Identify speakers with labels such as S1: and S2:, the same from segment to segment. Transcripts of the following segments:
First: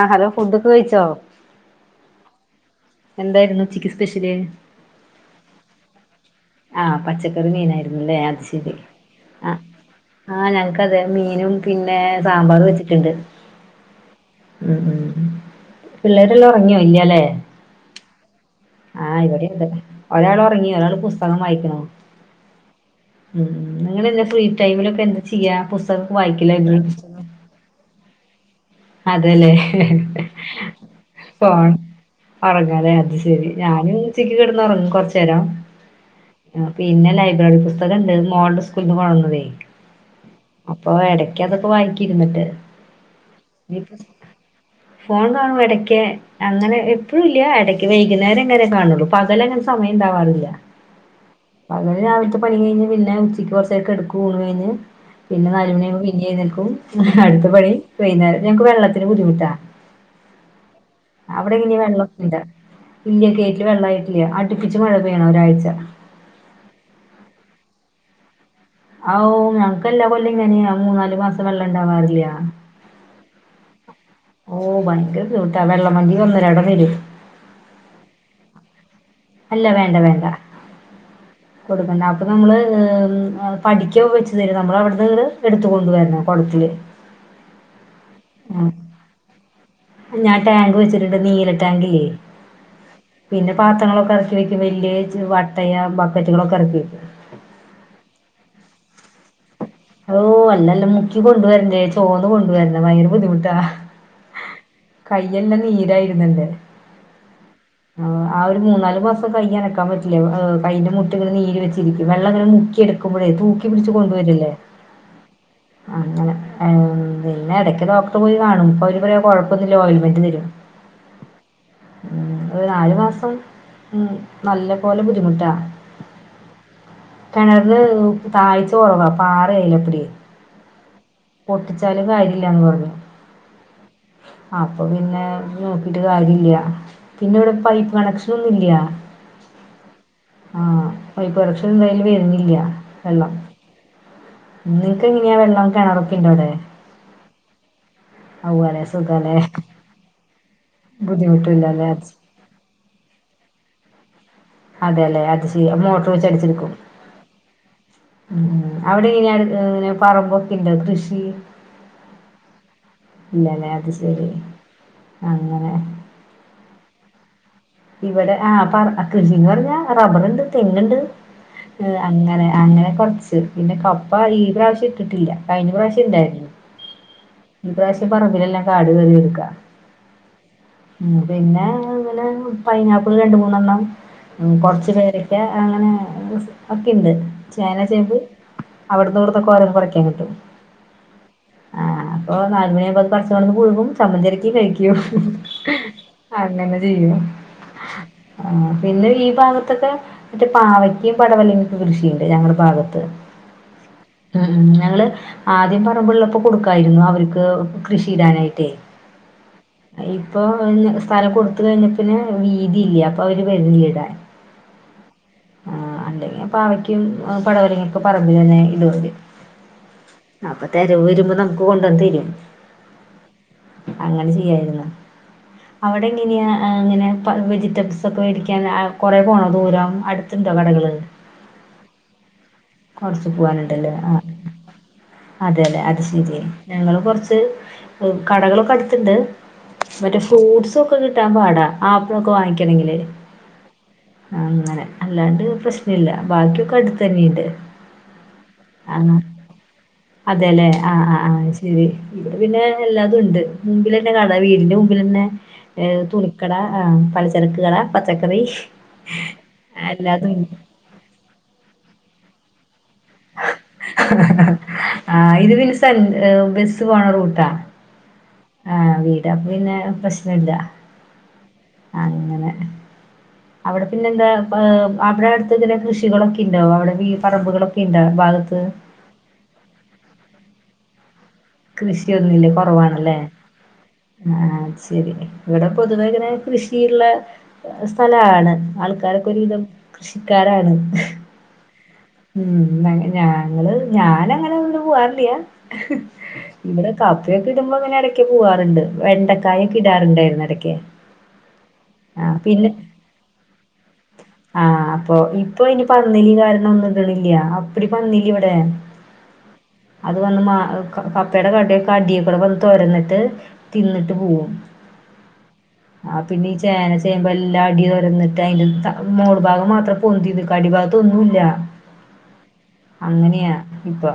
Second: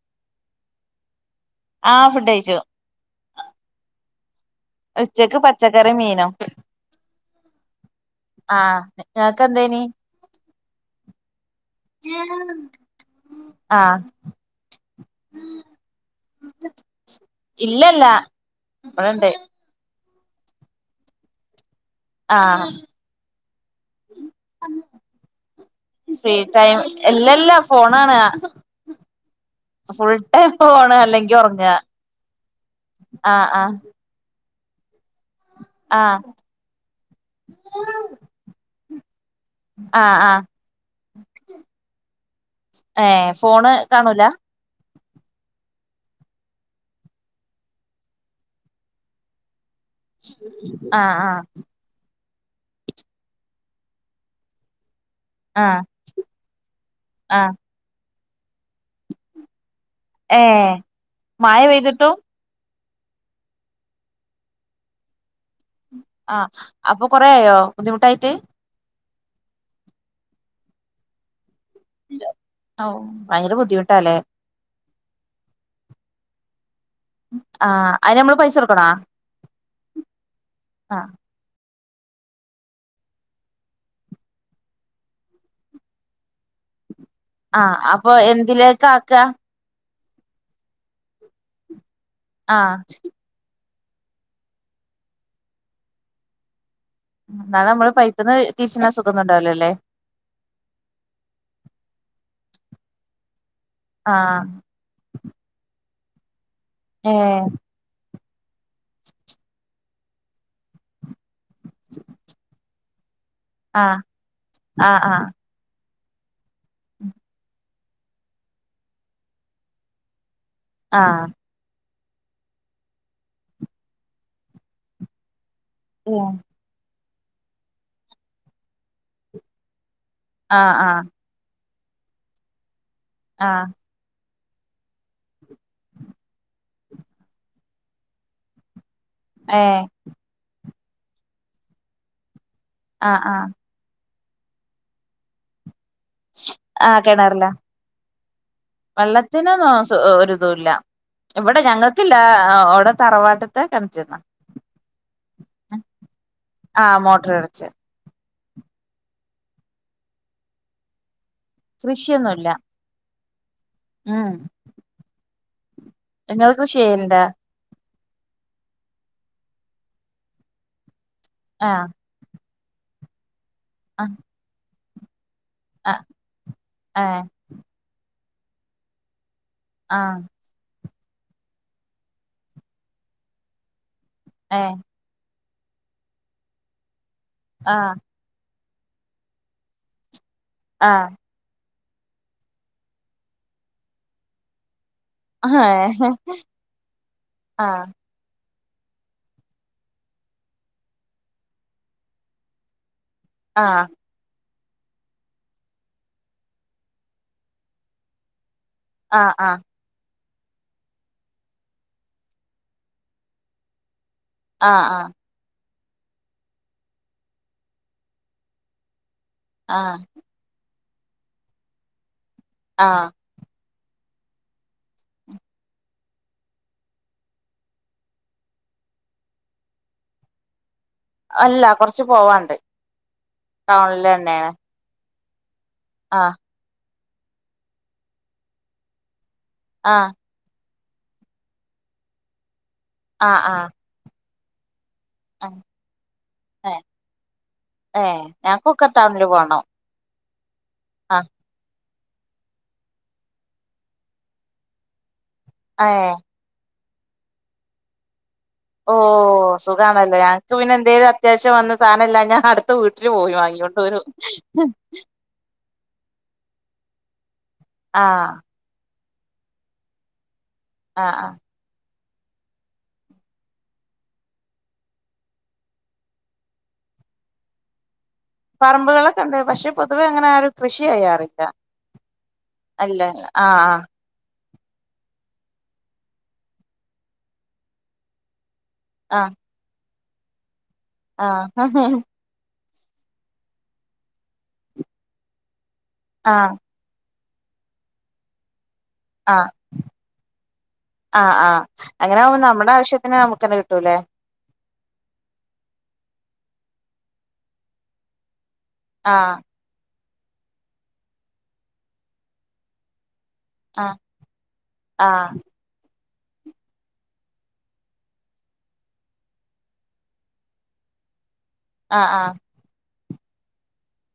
S1: ആഹ hello ഫുഡ ചോയ്ച്ചോ
S2: ആ ഫുഡ് ഴിച്ചു
S1: എന്തായിരുന്നു ഉച്ചക്ക് സ്പെഷ്യല്
S2: ഉച്ചക്ക് പച്ചക്കറിം മീനും
S1: ല്ലേ അത് ശരി
S2: ആഹ് നിങ്ങക്ക്
S1: ആ
S2: എന്തേനി
S1: ആഹ് ഞങ്ങക്ക് അതെ മീനും പിന്നെ സാമ്പാറും വെച്ചിട്ടുണ്ട്
S2: ആഹ്
S1: ഉം പിള്ളേരെല്ലാം ഉറങ്ങിയോ ഇല്ലാലെ
S2: ഇല്ലല്ല
S1: ആഹ
S2: ഇവിടെണ്ട്
S1: ഇവടെ ണ്ട് ഒരാൾ ഉറങ്ങി ഒരാൾ പുസ് തകം വായിക്ക്ണ്
S2: ആഹ്
S1: ഉ നിങ്ങ എന്താ ഫ്രീ ടൈമിലൊക്കെ എന്താ ചെയ്യാ പുസ്തകക്കെ
S2: ഫ്രീ
S1: വായിക്കലോ എ
S2: ടൈം
S1: പുകം
S2: ഇല്ലല്ല ഫോണാണ്
S1: അതെല്ലേ
S2: ഫുൾ ടൈം ഫോണ് അല്ലെങ്കി ഒറങ്ങ
S1: ഫോൺ ഉറങ്ങാലെ അത്
S2: ആഹ്
S1: ശരി
S2: ആഹ്
S1: ഞാനും ഇതിൽ കിടന്ന് ഉറങ്ങ് കുറച്ച് രം
S2: ആഹ്
S1: പിന്നെ ലൈബ്രറി പുസ്തകംണ്ട് മോൾടെ സ്കൂൾന്ന് കൊട്ന്നതേ
S2: ആഹ് ആഹ്
S1: അപ്പൊ എടക്ക് അതൊക്കെ വായിക്കിരുന്നിട്ടേ
S2: ഏഹ് ഫോണ് കാണൂല
S1: ഫോൺ കാണും ഇടക്ക് അങ്ങനെ എപ്പോഴും ഇല്ല ഇടക്ക് വൈകുന്നേരം എങ്ങന കാണുള്ളൂ പകലങ്ങന സമയം ഉണ്ടാവാറില്ല
S2: ആഹ് ആഹ്
S1: പണി കഴിഞ്ഞ് പിന്നെ ഉച്ചക്ക് കുറച്ചേരം കെടുക്കും ഊണ് കഴിഞ്ഞ് പിന്നെ നാല്
S2: ആഹ്
S1: മണിയ ആകുമ്പോ പിന്നെഴുന്നൽക്കും അടുത്ത
S2: ആഹ്
S1: പണി വൈന്നേരം ഞങ്ങക്ക് വെള്ളത്തിന് ബുദ്ധിമുട്ടാ
S2: ഏഹ്
S1: അവിടെ
S2: മഴ
S1: എങ്ങനെ
S2: പെയ്തിട്ടും
S1: വെള്ളൊക്കെ ഇണ്ടോ ഇല്ല്യാ കെയ്റ്റില് വെള്ളായിട്ടില്ല്യാ അടുപ്പിച്ച് മഴ പെയ്യണം ഒരാഴ്ച
S2: ആഹ് അപ്പൊ കൊറയായോ ബുദ്ധിമുട്ടായിട്ട്
S1: ആ ഓ ഞങ്ങ്ക്കെല്ലാ കൊല്ലവും ഇങ്ങനെയാ മൂന്നാല് മാസം വെള്ളം
S2: [unintelligible]
S1: ഉണ്ടാവാറില്ല
S2: ഔ ഭയങ്കര ബുദ്ധിമുട്ടാല്ലേ
S1: [unintelligible] ട്ട വെള്ളം വണ്ടി ഒന്നുരാടം വരും
S2: ആഹ് അയ്ന് മ്മള് പൈസ കൊടുക്കണാ
S1: അല്ല വേണ്ട വേണ്ട കൊടുക്കണ്ട അപ്പം നമ്മള് പഠിക്ക വെച്ചു തരും നമ്മളവ്ട്ന്നിങ്ങട് എടുത്തു കൊണ്ടുവരണം കൊടത്തില്
S2: ആഹ് അപ്പൊ എന്തിലേക്കാക്ക
S1: ഞാൻ ടാങ്ക് വച്ചിട്ട്ണ്ട് നീല ടാങ്കില്ലേ
S2: ആഹ്
S1: പാത്രങ്ങളോ പെറക്കി വെക്കും വെല്യ വട്ടയ ബക്കറ്റുകളൊക്കെ എറക്കി വെക്കും
S2: ന്നാ നമ്മള് പൈപ്പിന്ന് തിര്ച്ച്ണ സുഖോന്നുണ്ടാവില്ലാല്ലേ
S1: ഓ അല്ലല്ലാം മുക്കി കൊണ്ടുവരണ്ടേ ചോന്നു കൊണ്ടുവരുണം വയ്റ് ബുദ്ധിമുട്ടാ
S2: ആഹ്
S1: ഹ് കൈയെല്ലാം നീരായിരുന്നു ന്നണ്ട്
S2: ഏ
S1: ആ ഒരു മൂന്നാല് മാസം കയ്യനക്കാൻ പറ്റില്യാ കയ്യിന്റെ മുട്ടിന് നീര് വെച്ചിരിക്കും വെള്ളംങ്ങനെ മുക്കിയെടുക്കും മ്പഴേ തൂക്കി പിടിച്ച് കൊണ്ടുവരില്ലേ
S2: ആഹ് ആഹ്-
S1: അങ്ങനെ- ആഹ് ആഹ് പിന്നെ അടക്ക് ഡോക്ടറ് പോയി കാണും പ്പൊ അവര് പറയ കൊഴപ്പൊന്നില്ല ഓയിൽമെൻ്റ് തരും-
S2: ആഹ് -
S1: ഉം ഒരു നാലു മാസം ഉം നല്ല പോലെ ബുദ്ധിമുട്ടാ
S2: [unintelligible]
S1: കെണറ് താഴ്ച്ച കൊറവാ പാ വെയ്ലപ്പടി
S2: ആഹ് ആഹ്
S1: പൊട്ടിച്ചാലും കാര്യില്ലാന്ന് പറഞ്ഞു
S2: ആഹ്
S1: അപ്പൊ പിന്നെ നോക്കിട്ട് കാര്യല്ല്യാ പിന്നെ ഇവിടെ പൈപ്പ് കണക്ഷനൊന്നൂല്ല്യാ
S2: ഏഹ്
S1: ആ പൈപ്പ് കണക്ഷൻ മേലെ വരുന്നില്ല്യാ
S2: ആഹ് ആഹ്
S1: നിങ്ങക്ക് ഇങ്ങനെയാ വെള്ളം കിണറൊക്കെ ഉണ്ടോ അവിടെ
S2: ആഹ് കിണറിലേ
S1: അതുപോലെ സുഖമല്ലേ
S2: വെള്ളത്തിനൊന്നും സു ഒരിതുല്ല ഇവിടെ
S1: ബുദ്ധിമുട്ടില്ലല്ലേ
S2: ഞങ്ങൾക്കില്ല അവിടെ തറവാട്ടത്തെ [unintelligible]
S1: അതേല്ലേ അതുശെരി അപ്പോ മോട്ടർ വെച്ചടിച്ചെടുക്കും
S2: ആഹ് മോട്ടർ അടച്ച്
S1: ഉം അവിടെ എങ്ങനെയാ പിന്നെ പറമ്പൊക്കെ ഇണ്ടോ കൃഷി
S2: കൃഷിയൊന്നുമില്ല
S1: ഇല്ലല്ലേ അത് ശരി അങ്ങനെ
S2: നിങ്ങൾ കൃഷി ചെയ്യണ്ട
S1: ഇവിടെ ആഹ് പറ കൃഷിന്ന് പറഞ്ഞാ റബ്ബറുണ്ട് തെങ്ങുണ്ട്
S2: ആഹ്
S1: ഉം അങ്ങനെ അങ്ങനെ കൊറച്ച് പിന്നെ കപ്പ ഈ പ്രാവശ്യം- കിട്ടില്ല കഴിഞ്ഞ
S2: ആഹ്
S1: പ്രാവശ്യം ഇണ്ടായിരുന്നു
S2: ആഹ്
S1: ഈ പ്രാവശ്യം- പറമ്പിലെല്ലാം കാട് കേറികെടുക്കാ
S2: ആഹ്
S1: ഉം പിന്നെ ഇങ്ങനെ പൈനാപ്പിൾ രണ്ട് മൂന്നെണ്ണം- ഉം
S2: ഏഹ്
S1: കൊറച്ചു പേര് പിന്നെ അങ്ങനെ ഒക്കെയുണ്ട് ചേന
S2: ആഹ്
S1: ചേമ്പ് അവിടുന്ന് ഇവിടൊന്നൊക്കെ ഓരോന്ന് പറിക്കാൻ കിട്ടും
S2: ആഹ്
S1: ആഹ് അപ്പൊ നാലുമണിയാകുമ്പോ പറിച്ചോണ്ട് വന്ന് പുഴുങ്ങും ചമ്മന്തി അരക്കും കഴിക്കും അയ്യോ
S2: ഏഹ്
S1: അങ്ങനെ ചെയ്യും
S2: ആഹ്
S1: ആഹ് പിന്നെ ഈ ഭാഗത്തൊക്കെ മറ്റേ പാവയ്ക്കും, പടവലയും, ഒക്കെ കൃഷിയണ്ട് ഞങ്ങളെ ഭാഗത്ത്
S2: ആഹ്
S1: ഉം ഞങ്ങള് ആദ്യം പറമ്പളൊക്കെ കൊടുക്കായിരുന്നു അവർക്ക് കൃഷിയിടാനായിട്ടേ
S2: ആഹ് ആഹ്
S1: ഇപ്പൊ സ്ഥലം കൊടുത്ത കഴിഞ്ഞ പിന്നെ വീതി ഇല്ല അപ്പൊ അവര് [unintelligible]
S2: ആഹ് ആഹ്
S1: ആഹ് അല്ലെങ്കി പാവയ്ക്കും, പടവളൊക്കെ പറമ്പിലെന്നെ [unintelligible]
S2: ആഹ്
S1: [unintelligible] വരുമ്പോ നമുക്ക് കൊണ്ടന്ന് തരും
S2: ആഹ്
S1: അങ്ങനെ ചെയ്യായിരുന്നു അവിടെ എങ്ങനെയാ ഇങ്ങനെ വെജിറ്റബ്സ് ഒക്കെ മേടിക്കൻ കുറെ പോണോ ദൂരം അടുത്തുണ്ടോ കടകൾ
S2: അല്ല കൊറച്ച് പോവാണ്ട്
S1: കുറച്ച്
S2: ടൗണില് തന്നെയാ
S1: അതെ ല്ലെ അത് ശരി ഞങ്ങൾ കുറ ച്ച് കടകളൊക്കെ അടുത്തിണ്ട്
S2: ആഹ്
S1: മറ്റേ ഫ്രൂട്സ് ക്കെ കിട്ടാൻ പാട ആപ്പിൾ ഒക്കെ വങ്ങിക്ക
S2: ആഹ് ആഹ്
S1: അങ്ങനെ അല്ലാണ്ട്
S2: ആഹ്
S1: പ്രശ്നല്ല ബാക്കിയൊക്കെ
S2: ഏഹ്
S1: അടുത്ത തന്നെയുണ്ട്
S2: ഏഹ് ഞങ്ങക്കൊക്കെ
S1: ആ
S2: ടൗണില് പോണം
S1: അതെല്ലേ ആഹ് ആ ആഹ ശരി ഇവിടെ പിന്നെ എല്ലാതും ഉണ്ട് മുമ്പിൽ തന്നെ കട വീടിന്റെ മുമ്പിൽ ന്നെ ഏ
S2: ഏഹ്
S1: തുണിക്കട ആഹ് പളി ചെരക്ക് കട പച്ചക്കറി
S2: ഓ സുഖാണല്ലോ
S1: എല്ലാതും ഉണ്ട്.
S2: ഞങ്ങക്ക് പിന്നെ എന്തേലും അത്യാവശ്യം വന്ന സാധനം ഇല്ലഞ്ഞ അടു ത്ത വീ
S1: ആഹ് ഇത് പിന് സെ ബി ത്ത് പോണ റൂട്ടാ
S2: ആഹ്
S1: അപ്പ പിന്നെ പ്രശ്നം ഇല്ല
S2: ആഹ് ആഹ്
S1: അങ്ങനെ അവിടെ പിന്നെ എന്താ അവിടെ അടുത്ത് ഇങ്ങനെ കൃഷികളൊക്കെ ഉണ്ടോ അവിടെ ഈ പറമ്പുകളും പിന്ന
S2: പറമ്പുകളൊക്കെ ഉണ്ട് പക്ഷെ പൊതുവെ അങ്ങനെ ആ ഒരു കൃഷിയായിാറ
S1: കൃഷിയൊന്നുല്ലേ കുറവാണല്ലേ
S2: ആഹ്
S1: ആഹ ശരി ഇവിടെ പൊതുവേഖനെ കൃഷിയുള്ള സ്ഥലമാണ് ആൾക്കാരൊക്കെൊ
S2: ആഹ്
S1: ഒരു വിതം കൃഷിക്കാരാണ്
S2: ആഹ് ആഹ
S1: ഉം ഞങ്ങള് ഞാനങ്ങനെ ഒ പോവാറില്ലാ
S2: ആഹ്
S1: ഇവിടെ കാപ്പ അൊക്ക ഇടുമ്പോ അങ്ങെ ഇടക്കക്ക് പോകാുണ്ട്
S2: ആഹ്
S1: വെണ്ടക്കായൊക്കെ ഇടാറുണ്ടായിുന്ന ഇടക്കെ
S2: ആഹ് ആഹ് അങ്ങനെ
S1: ആഹ
S2: ആവുമ്പോ
S1: പിന്നെ
S2: നമ്മുടെ ആവശ്യത്തിന് നമുക്കന്നെ കിട്ടൂലേ
S1: ആഹ അപ്പൊ ഇപ്പൊ ഇനി പറന്നില്ലഈ ക ഒന്നും ഇണില്ല അപ്പടി പന്നില്ല ഇവിടെ
S2: ആഹ
S1: അത് വന്ന് മാ കപ്പയുടെ കട കടിയ കൂടെ വന്ന് തുരന്നിട്ട്
S2: ആഹ്
S1: തിന്നിട്ട് പോവും
S2: ആഹ്
S1: ആ പിന്നെ ഈ ചേന ചേുമമ്പ്പോ എല്ലാം അടി തുരന്നിട്ട് അതിന്റെ മോൾ ഭാഗം മാത്രം പൊന്തി അടിഭാഗത്തൊന്നുമല്ല
S2: ആഹ ആഹ്
S1: അങ്ങനെയാ ഇപ്പൊ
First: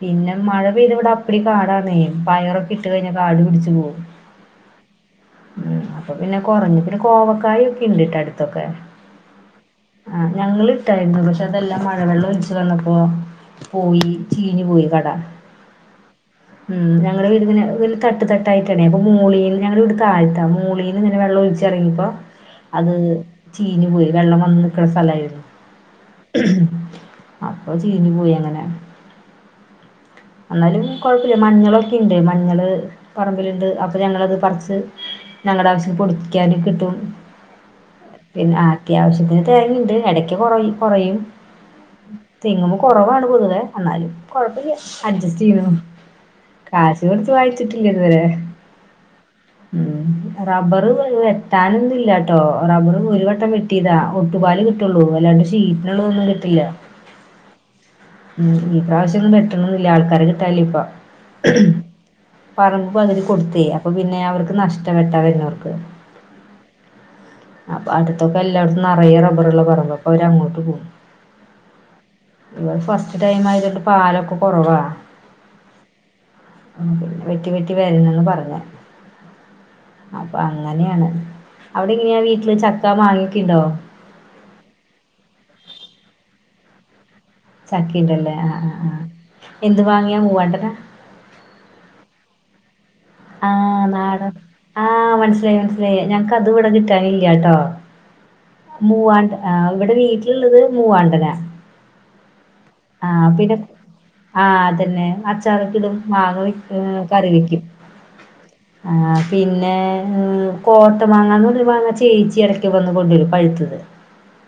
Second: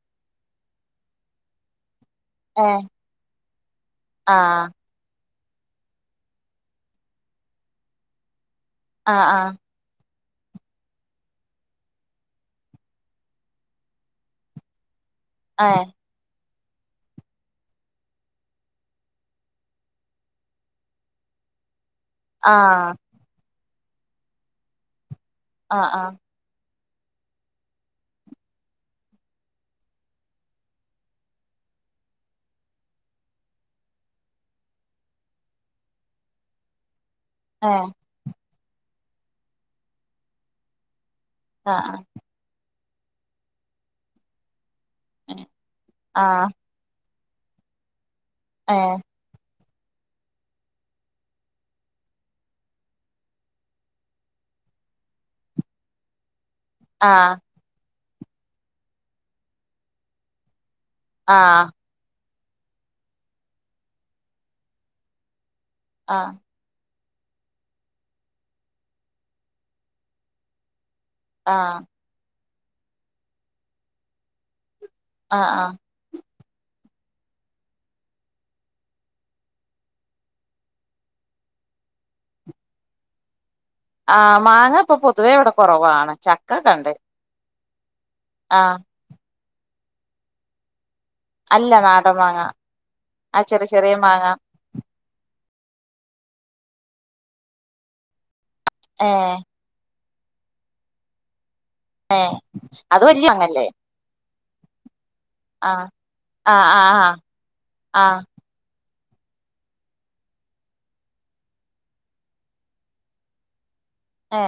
S1: പിന്നെ മഴ പെയ്ത ഇവിടെ അപ്പടി കാണാടന്നേ പയറൊക്കെ ഇട്ട്
S2: ഏഹ്
S1: കഴിഞ്ഞ കാടു പിടിച്ചു പോകവും
S2: ആഹ്
S1: ഉം അപ്പൊ പിന്നെ കുറഞ്ഞ പിന്നെ കോവക്കായ ഒക്കെ ഇണ്ട്ട്ട അടുത്തൊക്കെ
S2: ആഹ ആഹ
S1: ആ ഞങ്ങിട്ടായിരുന്നു പക്ഷെ അതെല്ലാം മഴവെള്ളം ഒലിച്ചച്ച് വന്നപ്പോ പോയി ചീഞ്ഞഞ് പോയിരുന്നു കട
S2: ആഹ
S1: ഉം ഞങ്ങ വീന്െ തട്ട് തട്ടായിട്ടണേ അപ്പൊ മൂളീ ഞങ്ങടെ വീട് താഴ്ത്താ മൂളീന്ന് ഇങ്ങെ വെള്ളം ഒഴിച്ചിറങ്ങിപ്പോ
S2: ആഹ്
S1: അത് ചീനി പോയി വെള്ളം വന്ന് നൽക്കുന്ന സ്ഥലമായി [inaudible]
S2: ആഹ്
S1: അപ്പൊ ചീഞ്ഞഞ് പോയി അങ്ങനെ എന്നാലും കൊഴപ്പമില്ല മഞ്ഞളൊക്കെ ഇണ്ട് മഞ്ഞള് പറമ്പിലുണ്ട് അപ്പൊ ഞങ്ങളത് പറച്ച് ഞങ്ങളുടെ ആവശ്യത്തിം പൊടിക്കാനും കിട്ടും
S2: ആഹ
S1: പിന്നെ അത്യാവശ്യത്തിന് തിരങ്ങുണ്ട് ഇടയ്ക്ക് കുറയും കുറയും
S2: ഏഹ്
S1: തെങ്ങോ കുറവാണ് പൊതുവെ എന്നാലും കുഴപ്പല്ല അച് സറ്റീ
S2: ആഹ്
S1: കാശ ചേർത്ത് വായിച്ചിട്ടില്ലന്ന് വരെ
S2: എ
S1: ഉം റബ്ബർ വെട്ടാനൊന്നും ഇല്ലാട്ടോ റബ്ബർ ഒരു വട്ടം വെട്ടിതാ ഒട്ടുപാല് കിട്ടൊള്ളൂ അല്ലാണ്ട് ഷീറ്റിനുള്ളതൊന്നും കിട്ടില്ല
S2: ആ
S1: ഉം ഉ ഇപ്രാശ്യൊന്നും വെട്ടണംന്നില്ല ആൾക്കാരെ കിട്ടാനില്ല ഇപ്പം
S2: ആ
S1: പറമ്പ് പകുതി കൊടുത്തേ അപ്പൊ പിന്നെ അവർക്ക് നഷ്ടാ വെട്ടാം വെരുന്നോർക്ക്
S2: അ
S1: അപ്പൊ അടുത്തൊക്കെ എല്ലായിടത്തും നറയെ റബ്ബറ്ള്ള പറമ്പ അപ്പൊ അവര് അങ്ങോട്ട് പോം
S2: ആ
S1: ഇവിടെ ഫസ്റ്റ് ടൈം ആയതോണ്ട് പാലൊക്കെ കൊറവ
S2: അ ആ
S1: പിന്നെ വെട്ടി വെട്ടി വരുന്നന്ന് പറഞ്ഞെ അപ്പൊ അങ്ങനെയാണ് അവിടെ എങ്ങനെയാ വീട്ടില് ചക്ക മാങ്ങക്യുണ്ടോ
S2: ആ മാങ്ങ ഇപ്പൊ പൊതുവേ ഇവിടെ കൊറവാണ് ചക്കക്ക്ണ്ട്
S1: [unintelligible] ല്ല ല്ലേ ആ ആ എന്ത് മാങ്ങയാ മൂവാണ്ടനാ
S2: അല്ല നാടമ്മാങ്ങ
S1: ആ നാടൻ ആ മനസ്സിലായി മനസ്സിലായി ഞങ്ക്ക്ക്കത് ഇവിടെ കിട്ടാനില്ലാട്ടോ മൂവാണ്ട്
S2: ഏഹ്
S1: ആ ഇവിടെ വീ [unintelligible] ഇള്ളത് മൂവാണ്ടന
S2: ഏഹ് അത്
S1: ആ
S2: വല്യ
S1: പിന്നെ
S2: മാങ്ങല്ലേ
S1: ആ അതെന്നെ അച്ചാറൊക്കെ
S2: ആഹ്
S1: ഇടും മാങ്ങ വെ കറി വെക്കും
S2: ആ
S1: ആ പിന്നെ കോട്ടമാങ്ങന്നന്നൊരു മാങ്ങ ചേച്ചി എടക്ക് വന്ന് കൊണ്ടരും പഴുത്തത്
S2: ഏ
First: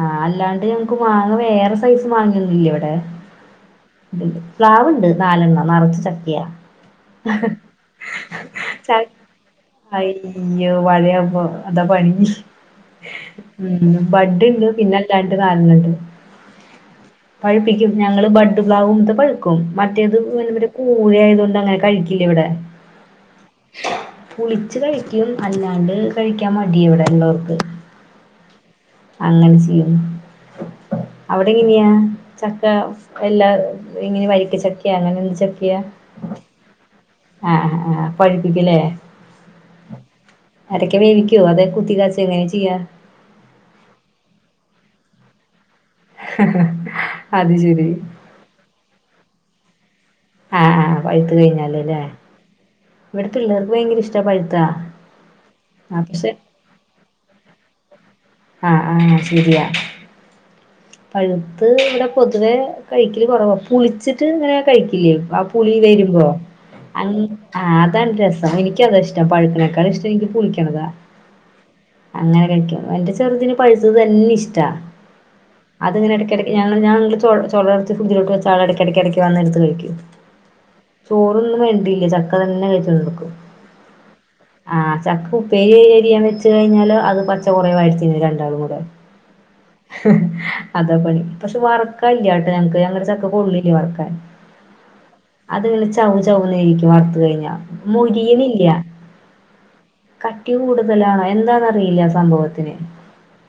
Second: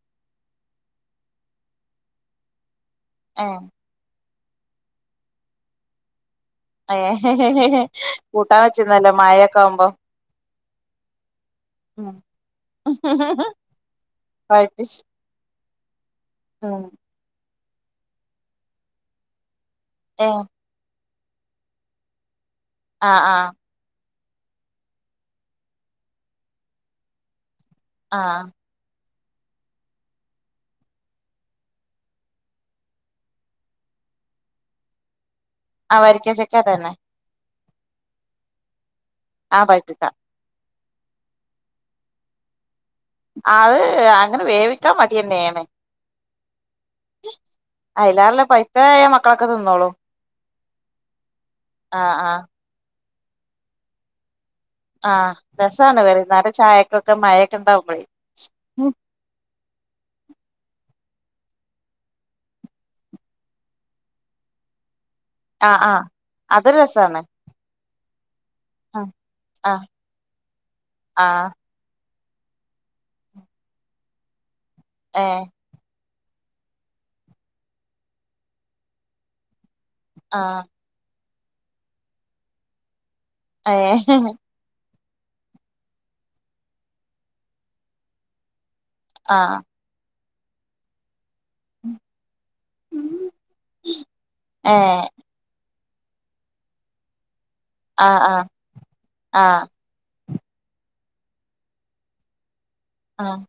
S1: ആ അല്ലാണ്ട് ഞങ്ങക്ക് മാങ്ങ വേറെ സൈസ് മാങ്ങയൊന്നില്ലവിടെ
S2: ഏ
S1: പ്ലാവുണ്ട് നാലെണ്ണം നറച്ച് ചക്കയാ
S2: ഏ ഹെ ഹെ കൂട്ടാൻ
S1: ച
S2: വെച്ചിരുന്നല്ലോ മയൊക്കെ ആവുമ്പോ
S1: [unintelligible] അതാ
S2: ഉം
S1: പണി മ് ബഡുണ്ട്
S2: പഴുപ്പിച്ച്
S1: പിന്നെ രണ്ട് [unintelligible]
S2: [unintelligible]
S1: പഴുപ്പിക്കും ഞങ്ങള് ബഡ് പ്ലാവുമത്തെ പഴുക്കും മറ്റേത്
S2: ഏഹ്
S1: [unintelligible] കൂഴ ആയതോണ്ട് അങ്ങെനെ കഴിക്കു ല്ലവിടെ
S2: ആ ആ
S1: പുളിച്ച് കഴിക്കും അല്ലാണ്ട് കഴിക്കാൻ മടിയ ഇവിടൊള്ളോർക്ക്
S2: ആഹ്
S1: അങ്ങനെ ചെയ്യും. അവിടെ എങ്ങനെയാ ചക്ക എല്ലാ ഇങ്ങനെ വരിക്ക ചക്കയാ അങ്ങനെ ചക്കയാ
S2: ആ വരിക്ക ചക്ക തന്നെ
S1: ആഹ് ആഹ് പഴിപ്പിക്കലേ
S2: ആ പഴുപ്പിക്കാം
S1: എടക്ക് വേവിക്കോ അതെ കുത്തി ഇതെങ്ങനെയാ ചെയ്യാ
S2: അത് അങ്ങനെ വേവിക്കാൻ മടിയന്നെയാണ്
S1: അത് ശരി
S2: അയിലാണല്ലോ പൈത്താ മക്കളൊക്കെ തി ന്നോളും
S1: ആ ആ പഴുത്ത് കഴിഞ്ഞാല് അല്ലേ
S2: ആഹ് ആഹ്
S1: ഇവിടെ പിള്ളേർക്ക് ഭയങ്കര ഇഷ്ട്ടാ പഴു
S2: ആ രസാണ് വൈകുന്നേരം ചായക്കൊക്കെ മഴയൊക്കെ ഉണ്ടാവുമ്പഴേ
S1: ആ ആ ശരിയാ പഴുത്ത് ഇവിടെ പൊതുവെ കഴിക്കല് കുറവാ പുളിച്ചിട്ട് ഇങ്ങനെ കഴിക്കില്ലേ ആ പുളി
S2: ആഹ് ആഹ്
S1: വരുമ്പോ
S2: അതൊരു
S1: അ
S2: രസാണ്
S1: [unintelligible] എനിക്കതാ
S2: ഉം
S1: ഇഷ്ടം
S2: ആഹ്
S1: പഴുക്കണേക്കാളും ഇഷ്ടം എനിക്ക് പുളിക്കണതാ
S2: ആഹ്
S1: അങ്ങനെ കഴിക്കും എന്റെ ചെറുതിന് പഴുത്തത് വല്ല്യ ഇഷ്ടാ
S2: ആഹ്
S1: അതങ്ങനെ ഇടക്കെടക്ക് ഞങ്ങള് ഞ ഞാൻ ചൊള അടത്തിയിട്ട് ഫ്രിഡ്ജിലോട്ട് വച്ചാ അത് ഇടക്കിടക്കിടക്ക് വന്ന് എടുത്ത് കഴിക്കും
S2: ആഹ്
S1: ചോറൊന്നും വേണ്ടിയില്ല ചക്ക തന്നെ കഴിച്ചോണ്ടടക്കും
S2: ഏ
S1: ആ ചക്ക ഉപ്പേരി അരിയാൻ വെച്ച് കഴിഞ്ഞാല് അത് പച്ച കുറേ വാരി തിന്നും രണ്ടാളും കൂടെ
S2: ആഹ്
S1: അതാപണി പക്ഷേ വറക്കാല്ല്യട്ടോ ഞങ്ങക്ക് ഞങ്ങളെ ചക്ക കൊള്ളില്ല വറക്കാൻ
S2: ഏഹ്
S1: അത് പിന്നെ ച ചൗ ചൗനെയ്ക്കും വർത്തു കഴിഞ്ഞാ
S2: ആഹ് ആഹ്
S1: മുരിയിണില്ല
S2: ആഹ്
S1: കട്ടി കൂടുതലാണോ എന്താന്നറിയില്ല ആ സംഭവത്തിന്
S2: ആഹ്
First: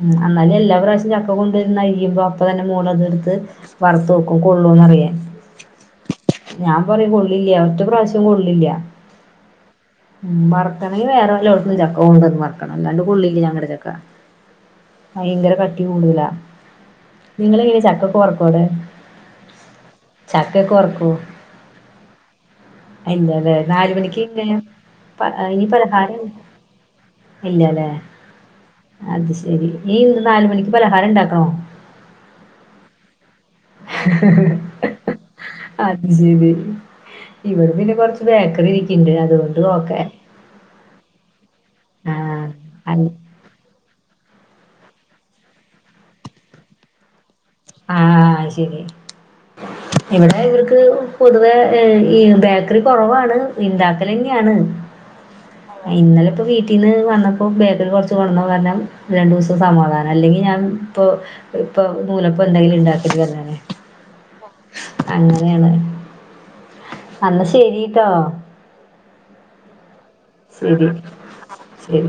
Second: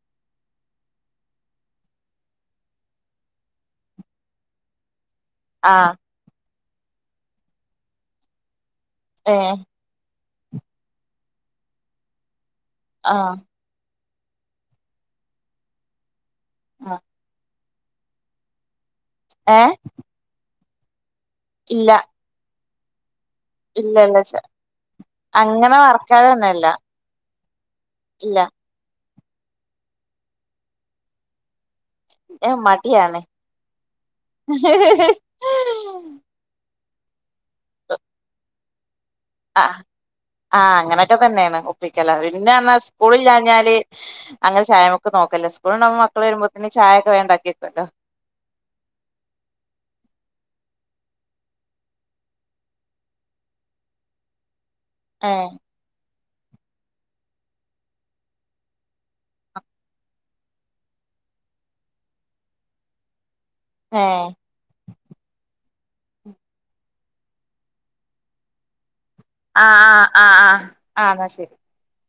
S1: ഉം എന്നാലും എല്ലാ പ്രാവശ്യം ച ഇപ്പ കൊണ്ടന്ന്ഴ്യുമ്പോ അപ്പ തന്നെ മോളത് എടുത്ത് വറുത്ത് വെക്കും കൊള്ളോന്നറിയാൻ
S2: ആഹ്
S1: ഞാൻ പറയും കൊള്ളില്ല ഒറ്റ പ്രാവശ്യം കൊള്ളില്ല
S2: ഏ
S1: ഉം ബർക്കണങ്കി വേറെ വല്ലോട്ത് ചക്ക കൊണ്ടന്ന് അല്ലാണ്ട്
S2: ആഹ്
S1: കൊള്ളില്ല ഞങ്ങടെ ചക്ക ഭയങ്കര കട്ടി കൂടുതല
S2: ആ
S1: നിങ്ങ ഇങ്ങനെ ചക്കക്കെ വർക്കോ അവിടെ
S2: ഏ
S1: ചക്ക ഒക്കെ വറക്കൂ
S2: ഇല്ല
S1: അയ് ഇല്ലലേ അല്ലേ നാല
S2: ഇല്ല ഇല്ല
S1: മണിക്ക്
S2: ച
S1: ഇങ്ങന ഈ
S2: അങ്ങനെ
S1: പലഹാരം
S2: വറക്കാനൊന്നല്ല
S1: ഇല്ലല്ലേ
S2: ഇല്ല
S1: അത് ശരി ഈനാല മണിക്ക് പലഹാരംഉണ്ടാക്കണോ
S2: എ മടിയാണ്
S1: അത് ശരി ഇവർ പിന്നെ കുറച്ച് ബേക്കറിരിക്ക
S2: ആ ആ അങ്ങനറ്റൊക്കെ തന്നെയാണ് ല
S1: ആഹ്.
S2: പിന്നെ പറഞ്ഞാ
S1: അൽ
S2: സ്കൂളില്ലാഞ്ഞാല് അങ്ങന ചായമക്ക് നോക്കല് ല്ല സ്കൂള്ണ്ടാവുമ്പോ മക്കള് വരുമ്പോത്തിന് ചായൊക്കെ വേണ്ടാക്കിയെക്കും
S1: ആ അത് ശരി ഇവിടെ ഇവർക്ക് പൊതുവെ ഈ ബേക്കറി കൊറവാണ് ണ്ടാക്കലെന്നെയാണ്
S2: ഏഹ്
S1: ഇന്നലെ ഇപ്പോ വീട്ടീന്ന് വന്നപ്പോ ബേക്കറി കൊറച്ച് കൊണ്ടന്ന കാരണം രണ്ടു ദിവസം സമാധാനം അല്ലെങ്കിൽ ഞാൻ ഇപ്പോ ഇപ്പോ നൂലപ്പം പ്പന്തേങ്കിലുണ്ടാക്കും ഉണ്ടാക്കരുത്പറഞ്ഞ [unintelligible]
S2: ഏ
S1: അങ്ങനെയാണ് അന്നാ ശരിട്ടോ
S2: ആ ആ ആ ആ
S1: ശരി.
S2: ആ അന്നാ ശരി
S1: ശരി.